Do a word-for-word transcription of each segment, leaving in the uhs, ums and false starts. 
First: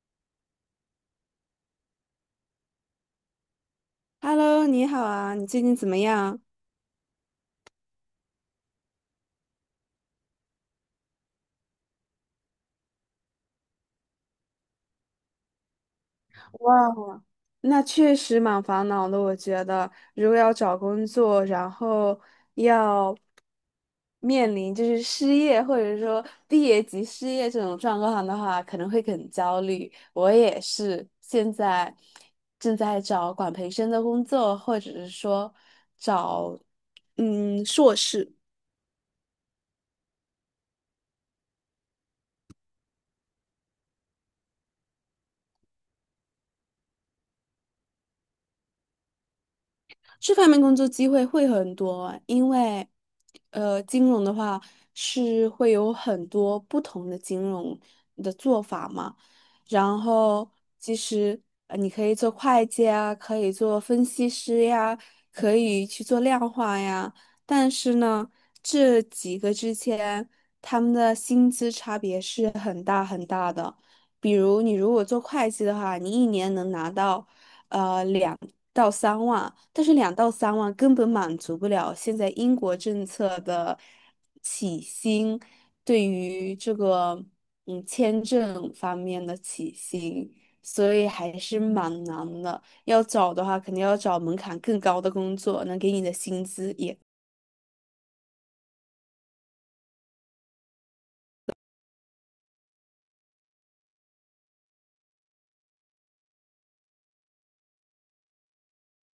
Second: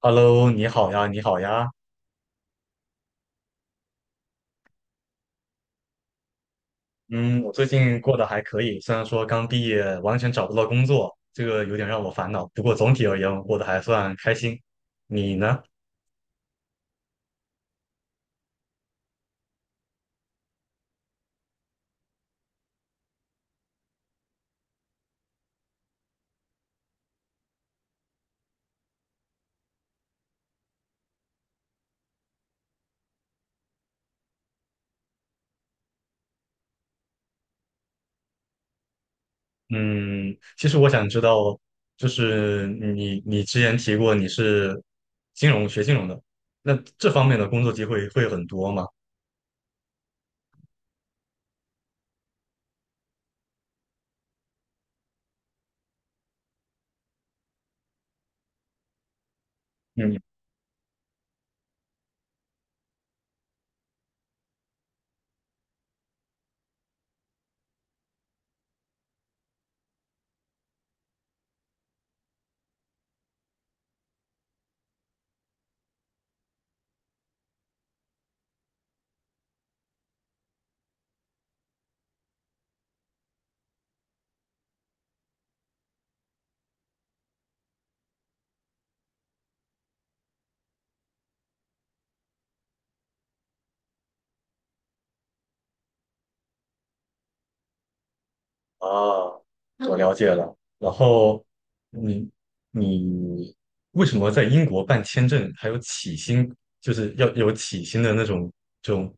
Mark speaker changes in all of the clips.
Speaker 1: Hello，你好呀，你好呀。
Speaker 2: Hello，你好啊，你最近怎么样？
Speaker 1: 嗯，我最近过得还可以，虽然说刚毕业，完全找不到工作，这个有点让我烦恼。不过总体而言，我过得还算开心。你呢？
Speaker 2: 哇，那确实蛮烦恼的，我觉得如果要找工作，然后要面临就是失业或者说毕业即失业这种状况的话，可能会很焦虑。我也是，现在正在找管培生的工作，或者是说找嗯硕士。
Speaker 1: 嗯，其实我想知道，就是你你之前提过你是金融学金融的，那这方面的工作机会会很多吗？
Speaker 2: 这方面工作机会会很多，因为，呃，金融的话是会有很多不同的金融的做法嘛。然
Speaker 1: 嗯。
Speaker 2: 后，其实呃，你可以做会计啊，可以做分析师呀，可以去做量化呀。但是呢，这几个之间他们的薪资差别是。很。比如你如果做会计的话，你一年能拿到呃两到三万，但是两到三万根本满足不了现在英国政策的起薪对于这个嗯签证方面的起薪，所以还是蛮难的。要找的话，肯定要找门槛更高的工作，能给你的薪资也。
Speaker 1: 啊，我了解了。然后你你为什么在英国办签证还有起薪，就是要有起薪的那种这种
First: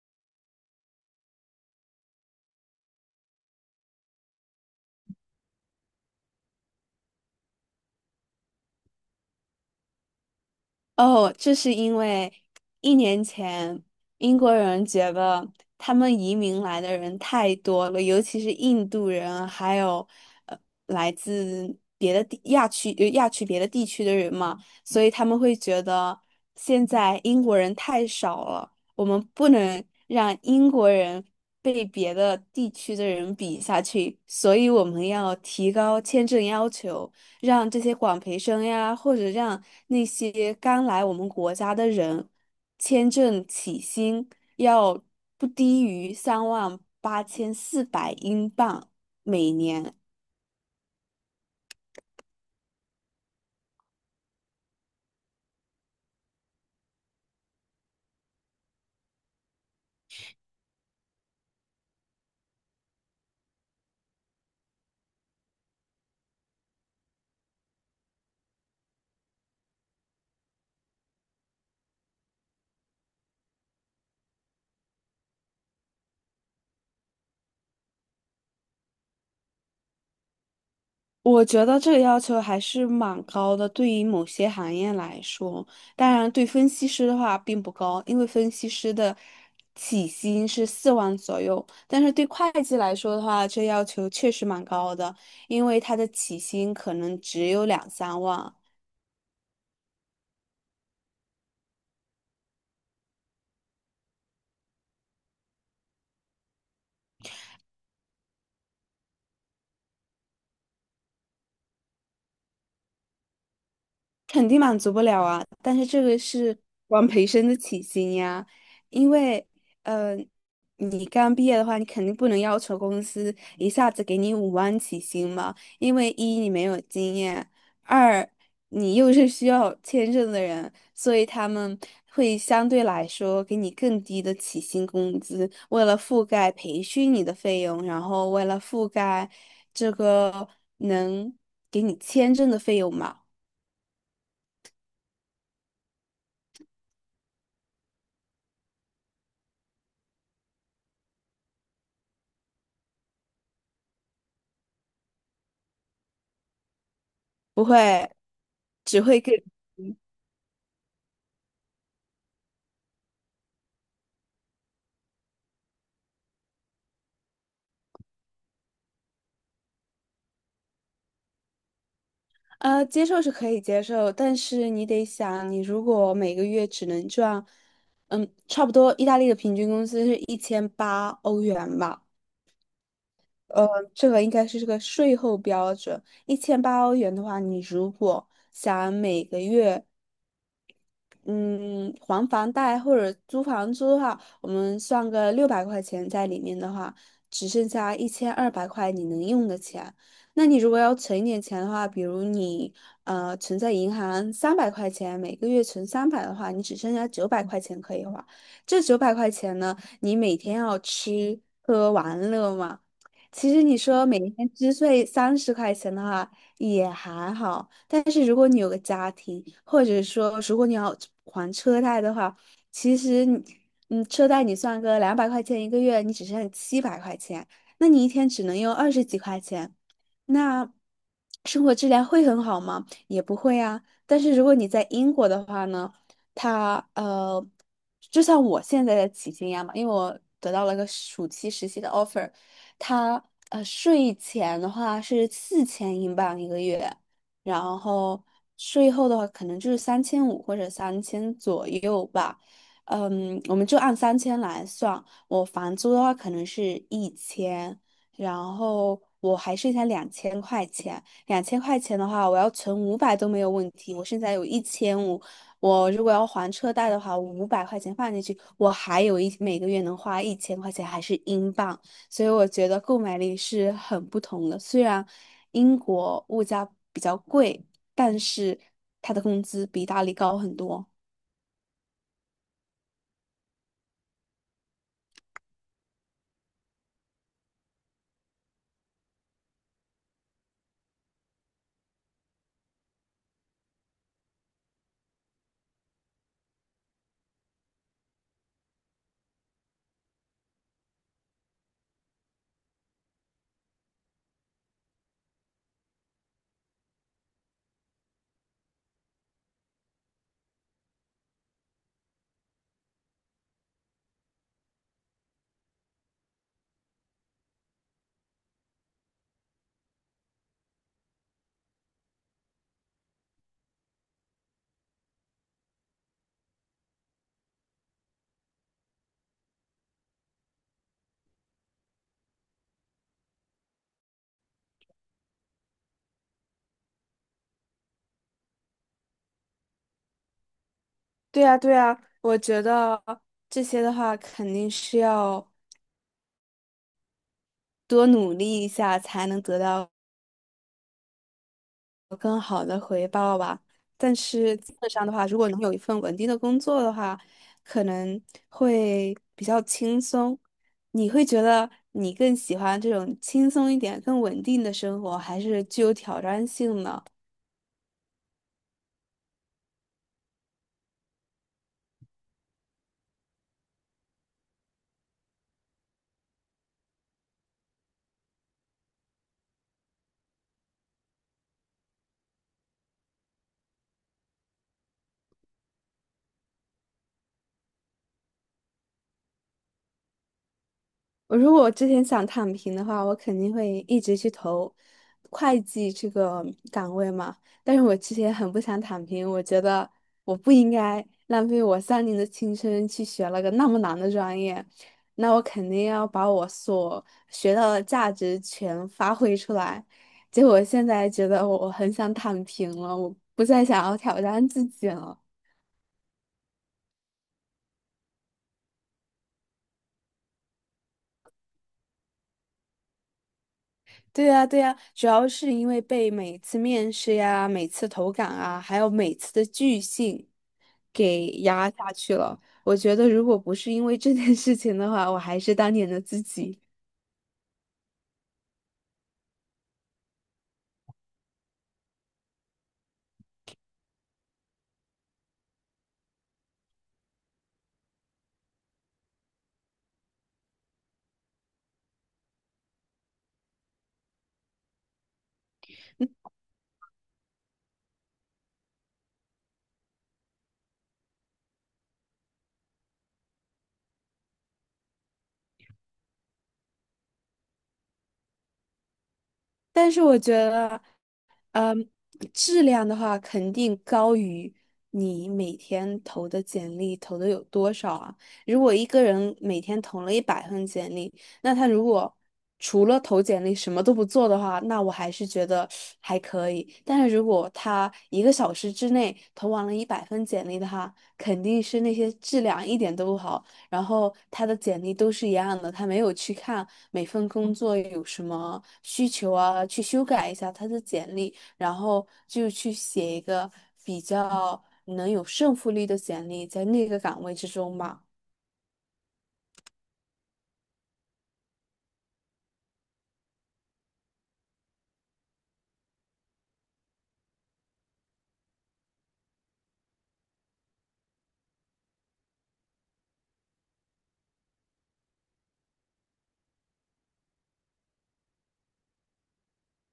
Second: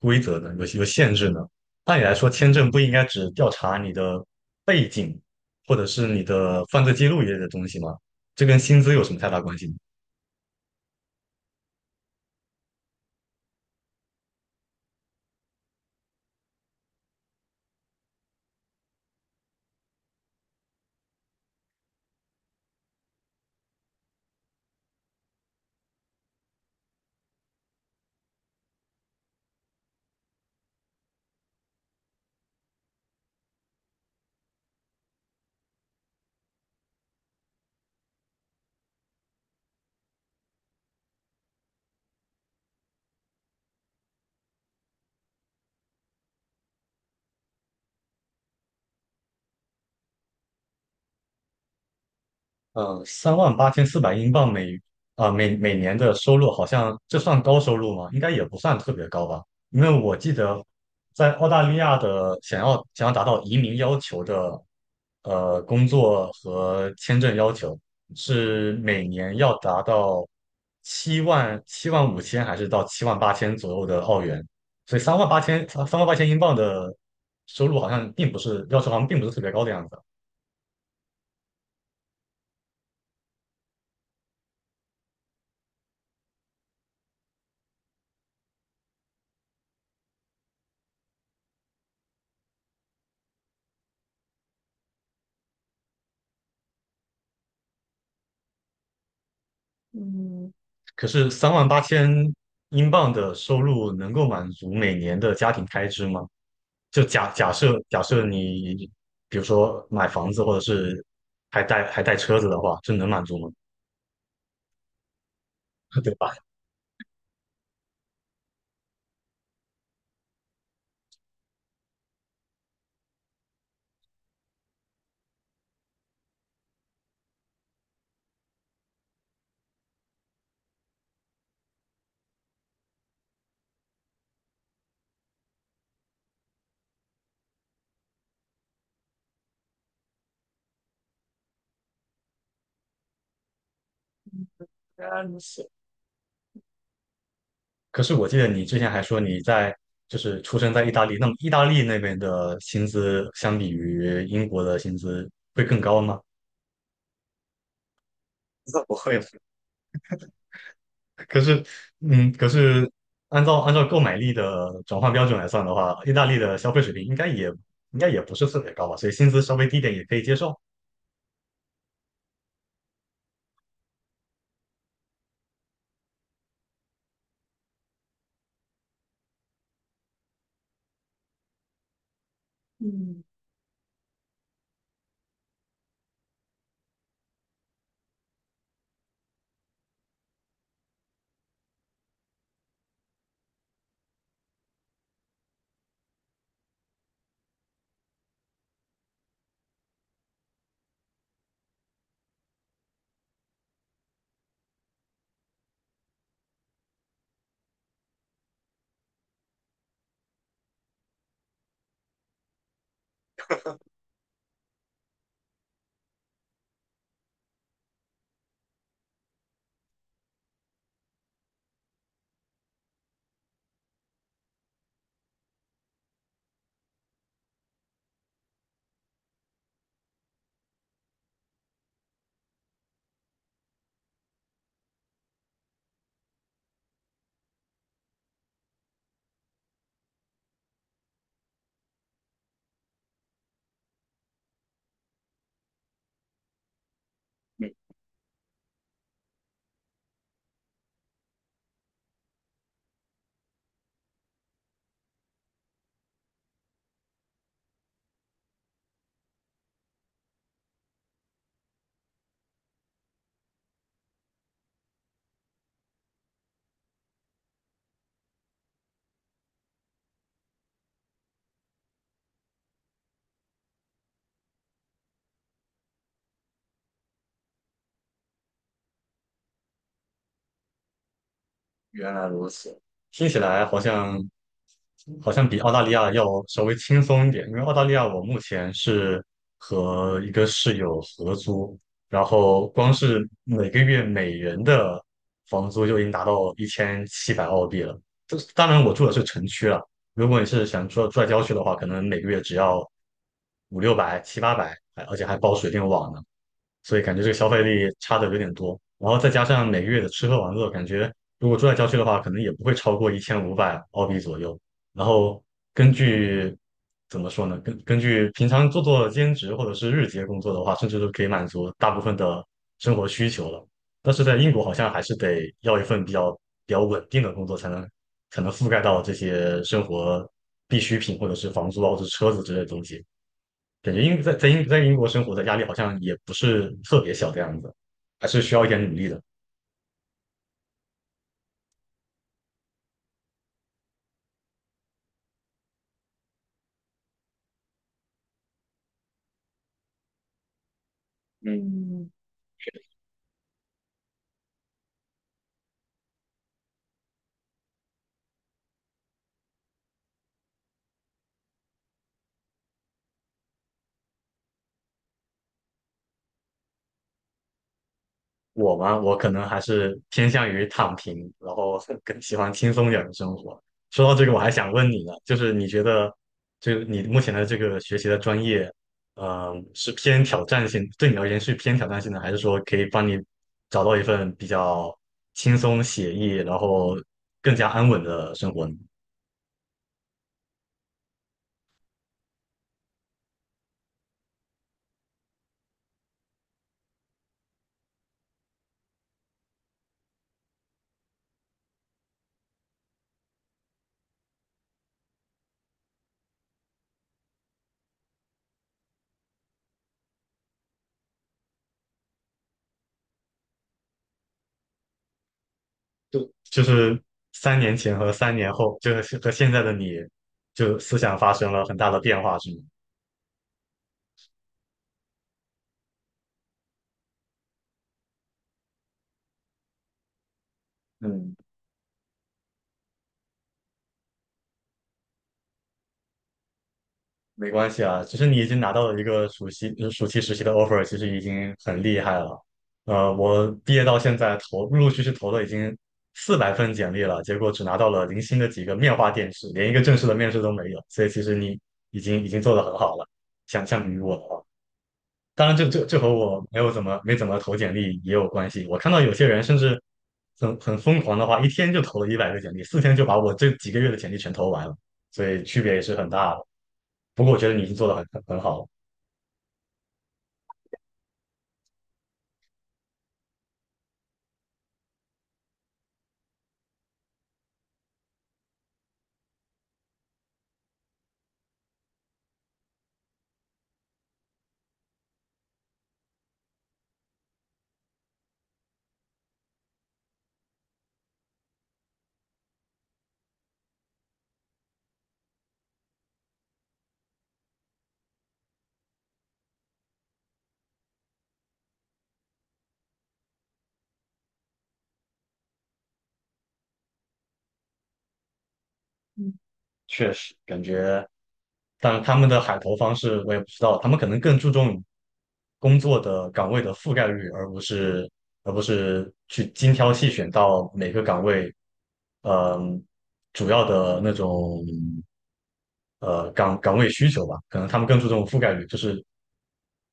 Speaker 1: 规则呢？有有限制呢？按理来说，签证不应该只调查你的背景或者是你的犯罪记录一类的东西吗？这跟薪资有什么太大关系呢？
Speaker 2: 哦，这是因为一年前英国人觉得他们移民来的人太多了，尤其是印度人，还有呃来自别的地亚区呃亚区别的地区的人嘛，所以他们会觉得现在英国人太少了，我们不能让英国人被别的地区的人比下去，所以我们要提高签证要求。让这些广培生呀，或者让那些刚来我们国家的人，签证起薪要不低于三万八千四百英镑每年。
Speaker 1: 呃，三万八千四百英镑每啊、每每年的收入，好像这算高收入吗？应该也不算特别高吧，因为我记得在澳大利亚的想要想要达到移民要求的呃工作和签证要求是每年要达到七万、七万五千还是到七万八千左右的澳元，所以三万八千三万八千英镑的收入好像并不是要求，好像并不是特别高的样子。
Speaker 2: 我觉得这个要求还是蛮高的，对于某些行业来说，当然对分析师的话并不高，因为分析师的起薪是四万左右，但是对会计来说的话，这要求确实蛮高的，因为他的起薪可能只有两三万。
Speaker 1: 嗯，可是三万八千英镑的收入能够满足每年的家庭开支吗？就假假设假设你比如说买房子或者是还带还带车子的话，这能满足吗？
Speaker 2: 肯定满足不了啊，但是 这
Speaker 1: 对
Speaker 2: 个
Speaker 1: 吧？
Speaker 2: 是管培生的起薪呀，因为，呃，你刚毕业的话，你肯定不能要求公司一下子给你五万起薪嘛，因为一你没有经验，二你又是需要签证的人，所以他们会相对来说给你更低的起薪工资，为了覆盖培训你的费用，然后为了覆盖这个能给你签证的费用嘛。
Speaker 1: 原来如此。可是我记得你之前还说你在就是出生在意大利，那么意大利那边的薪资相比于英国的薪资会更高吗？
Speaker 2: 不会，
Speaker 1: 不
Speaker 2: 只
Speaker 1: 会
Speaker 2: 会
Speaker 1: 吧，
Speaker 2: 更
Speaker 1: 可是，嗯，可是按照按照购买力的转换标准来算的话，意大利的消费水平应该也应该也不是特别高吧，所以薪资稍微低点也可以接受。
Speaker 2: 呃接受是可以接受，但是你得想，你如果每个月只能赚，嗯，差不多意大利的平均工资是一千八欧元吧，呃，这个应该是这个税后标准，一千八欧元的话，你如果想每个月嗯，还房贷或者租房租的话，我们算个六百块钱在里面的话，只剩下一千二百块你能用的钱。那你如果要存一点钱的话，比如你呃存在银行三百块钱，每个月存三百的话，你只剩下九百块钱可以花。这九百块钱呢，你每天要吃喝玩乐嘛，其实你说每天支税三十块钱的话也还好，但是如果你有个家庭，或者说如果你要还车贷的话，其实你，嗯，车贷你算个两百块钱一个月，你只剩七百块钱，那你一天只能用二十几块钱，那生活质量会很好吗？也不会啊。但是如果你在英国的话呢，它呃，就像我现在的起薪一样嘛，因为我得到了个暑期实习的 offer。他呃税前的话是四千英镑一个月，然后税后的话可能就是三千五或者三千左右吧。嗯，我们就按三千来算。我房租的话可能是一千，然后我还剩下两千块钱。两千块钱的话，我要存五百都没有问题。我现在有一千五，我如果要还车贷的话，五百块钱放进去，我还有一每个月能花一千块钱，还是英镑。所以我觉得购买力是很不同的。虽然英国物价比较贵，但是他的工资比意大理高很多。
Speaker 1: 原来如此，听起来好像好像比澳大利亚要稍微轻松一点，因为澳大利亚我目前是和一个室友合租，然后光是每个月每人的房租就已经达到一千七百澳币了。这当然我住的是城区了，如果你是想住住在郊区的话，可能每个月只要五六百、七八百，还而且还包水电网呢。所以感觉这个消费力差的有点多。然后再加上每个月的吃喝玩乐，感觉如果住在郊区的话，可能也不会超过一千五百澳币左右。然后根据怎么说呢？根根据平常做做兼职或者是日结工作的话，甚至都可以满足大部分的生活需求了。但是在英国好像还是得要一份比较比较稳定的工作，才能才能覆盖到这些生活必需品或者是房租啊或者是车子之类的东西。感觉英在在英在英国生活的压力好像也不是特别小的样子，还是需要一点努力的。
Speaker 2: 对呀，对呀，我觉得这些的话肯定是要多努力一下才能得到。
Speaker 1: 嗯。
Speaker 2: 但是基本上的话，如果能有一份稳定的工作的话，可能会比较轻松。你会觉得你更喜欢这种轻松一点、更稳定的生活，还是具有挑战性呢？
Speaker 1: 我嘛，我可能还是偏向于躺平，然后 更喜欢轻松一点的生活。说到这个，我还想问你呢，就是你觉得，就是你目前的这个学习的专业，嗯，是偏挑战性，对你而言是偏挑战性的，还是说可以帮你找到一份比较轻松写意，然后更加安稳的生活呢？
Speaker 2: 我如果我之前想躺平的话，我肯定会一直去投会计这个岗位嘛。但是我之前很不想躺平，我觉得我不应该浪费我三年的青春去学了个那么难的专业，那我肯定要把我所学到的价值全发挥出来。结果现在觉得我我很想躺平了，我不再想要挑战自己了。
Speaker 1: 就就是三年前和三年后，就是和现在的你，就思想发生了很大的变化，是吗？
Speaker 2: 对呀，对呀，主要是因为被每次面试呀、每次投稿啊，还有每次的拒信给
Speaker 1: 嗯，
Speaker 2: 压下去了。我觉得如果不是因为这件事情的话，我还是当年的自己。
Speaker 1: 没关系啊，其实你已经拿到了一个暑期呃暑期实习的 offer，其实已经很厉害了。呃，我毕业到现在投陆陆续续投了已经四百份简历了，结果只拿到了零星的几个面化电视，连一个正式的面试都没有。所以其实你已经已经做得很好了，想相比于我的话。当然这，这这和我没有怎么没怎么投简历也有关系。我看到有些人甚至很很疯狂的话，一天就投了一百个简历，四天就把我这几个月的简历全投完了，所以区别也是很大的。不过我觉得你已经做的很很很好了，
Speaker 2: 但是我觉得。嗯，质量的话肯定高于你每天投的简历投的有多少啊？如果一个人每天投了一百份简历，那他如果除了投简历什么都不做的话，那我还是觉得还可以。但是如果他一个小时之内投完了一百份简历的话，肯定是那些质量一点都不好，然后他的简历都是一样的，他没有去看每份工作有什么需求啊，去修改一下他的简历。然后就去写一个比较能有胜负力的简历，在那个岗位之中吧。
Speaker 1: 嗯。确实感觉，但他们的海投方式我也不知道，他们可能更注重工作的岗位的覆盖率，而不是而不是去精挑细选到每个岗位，嗯，主要的那种。呃岗岗位需求吧，可能他们更注重覆盖率，就是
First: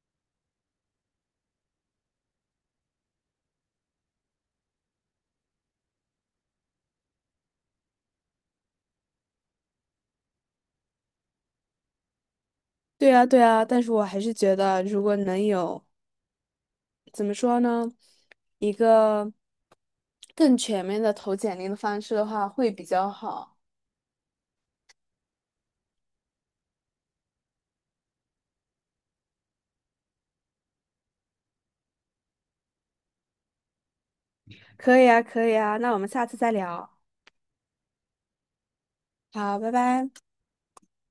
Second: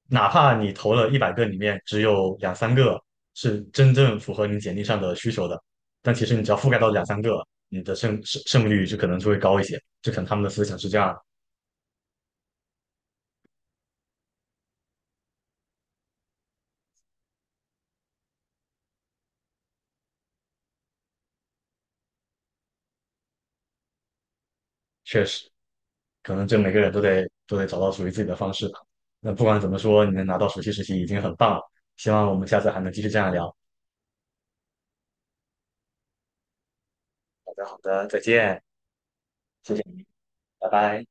Speaker 1: 哪怕你投了一百个里面只有两三个是真正符合你简历上的需求的，但其实你只要覆盖到两三个，你的胜胜胜率就可能就会高一些。就可能他们的思想是这样，
Speaker 2: 对啊，对啊，但是我还是觉得，如果能有，怎么说呢，一个，更全面的投简历的方式的话，会比较好。
Speaker 1: 确实，可能这每个人都得都得找到属于自己的方式吧。那不管怎么说，你能拿到暑期实习已经很棒了。希望我们下次还能继续这样聊。
Speaker 2: 可以啊，可以啊，那我们下次再聊，
Speaker 1: 好的，好的，再见，
Speaker 2: 好，拜
Speaker 1: 谢谢你，
Speaker 2: 拜。
Speaker 1: 拜拜。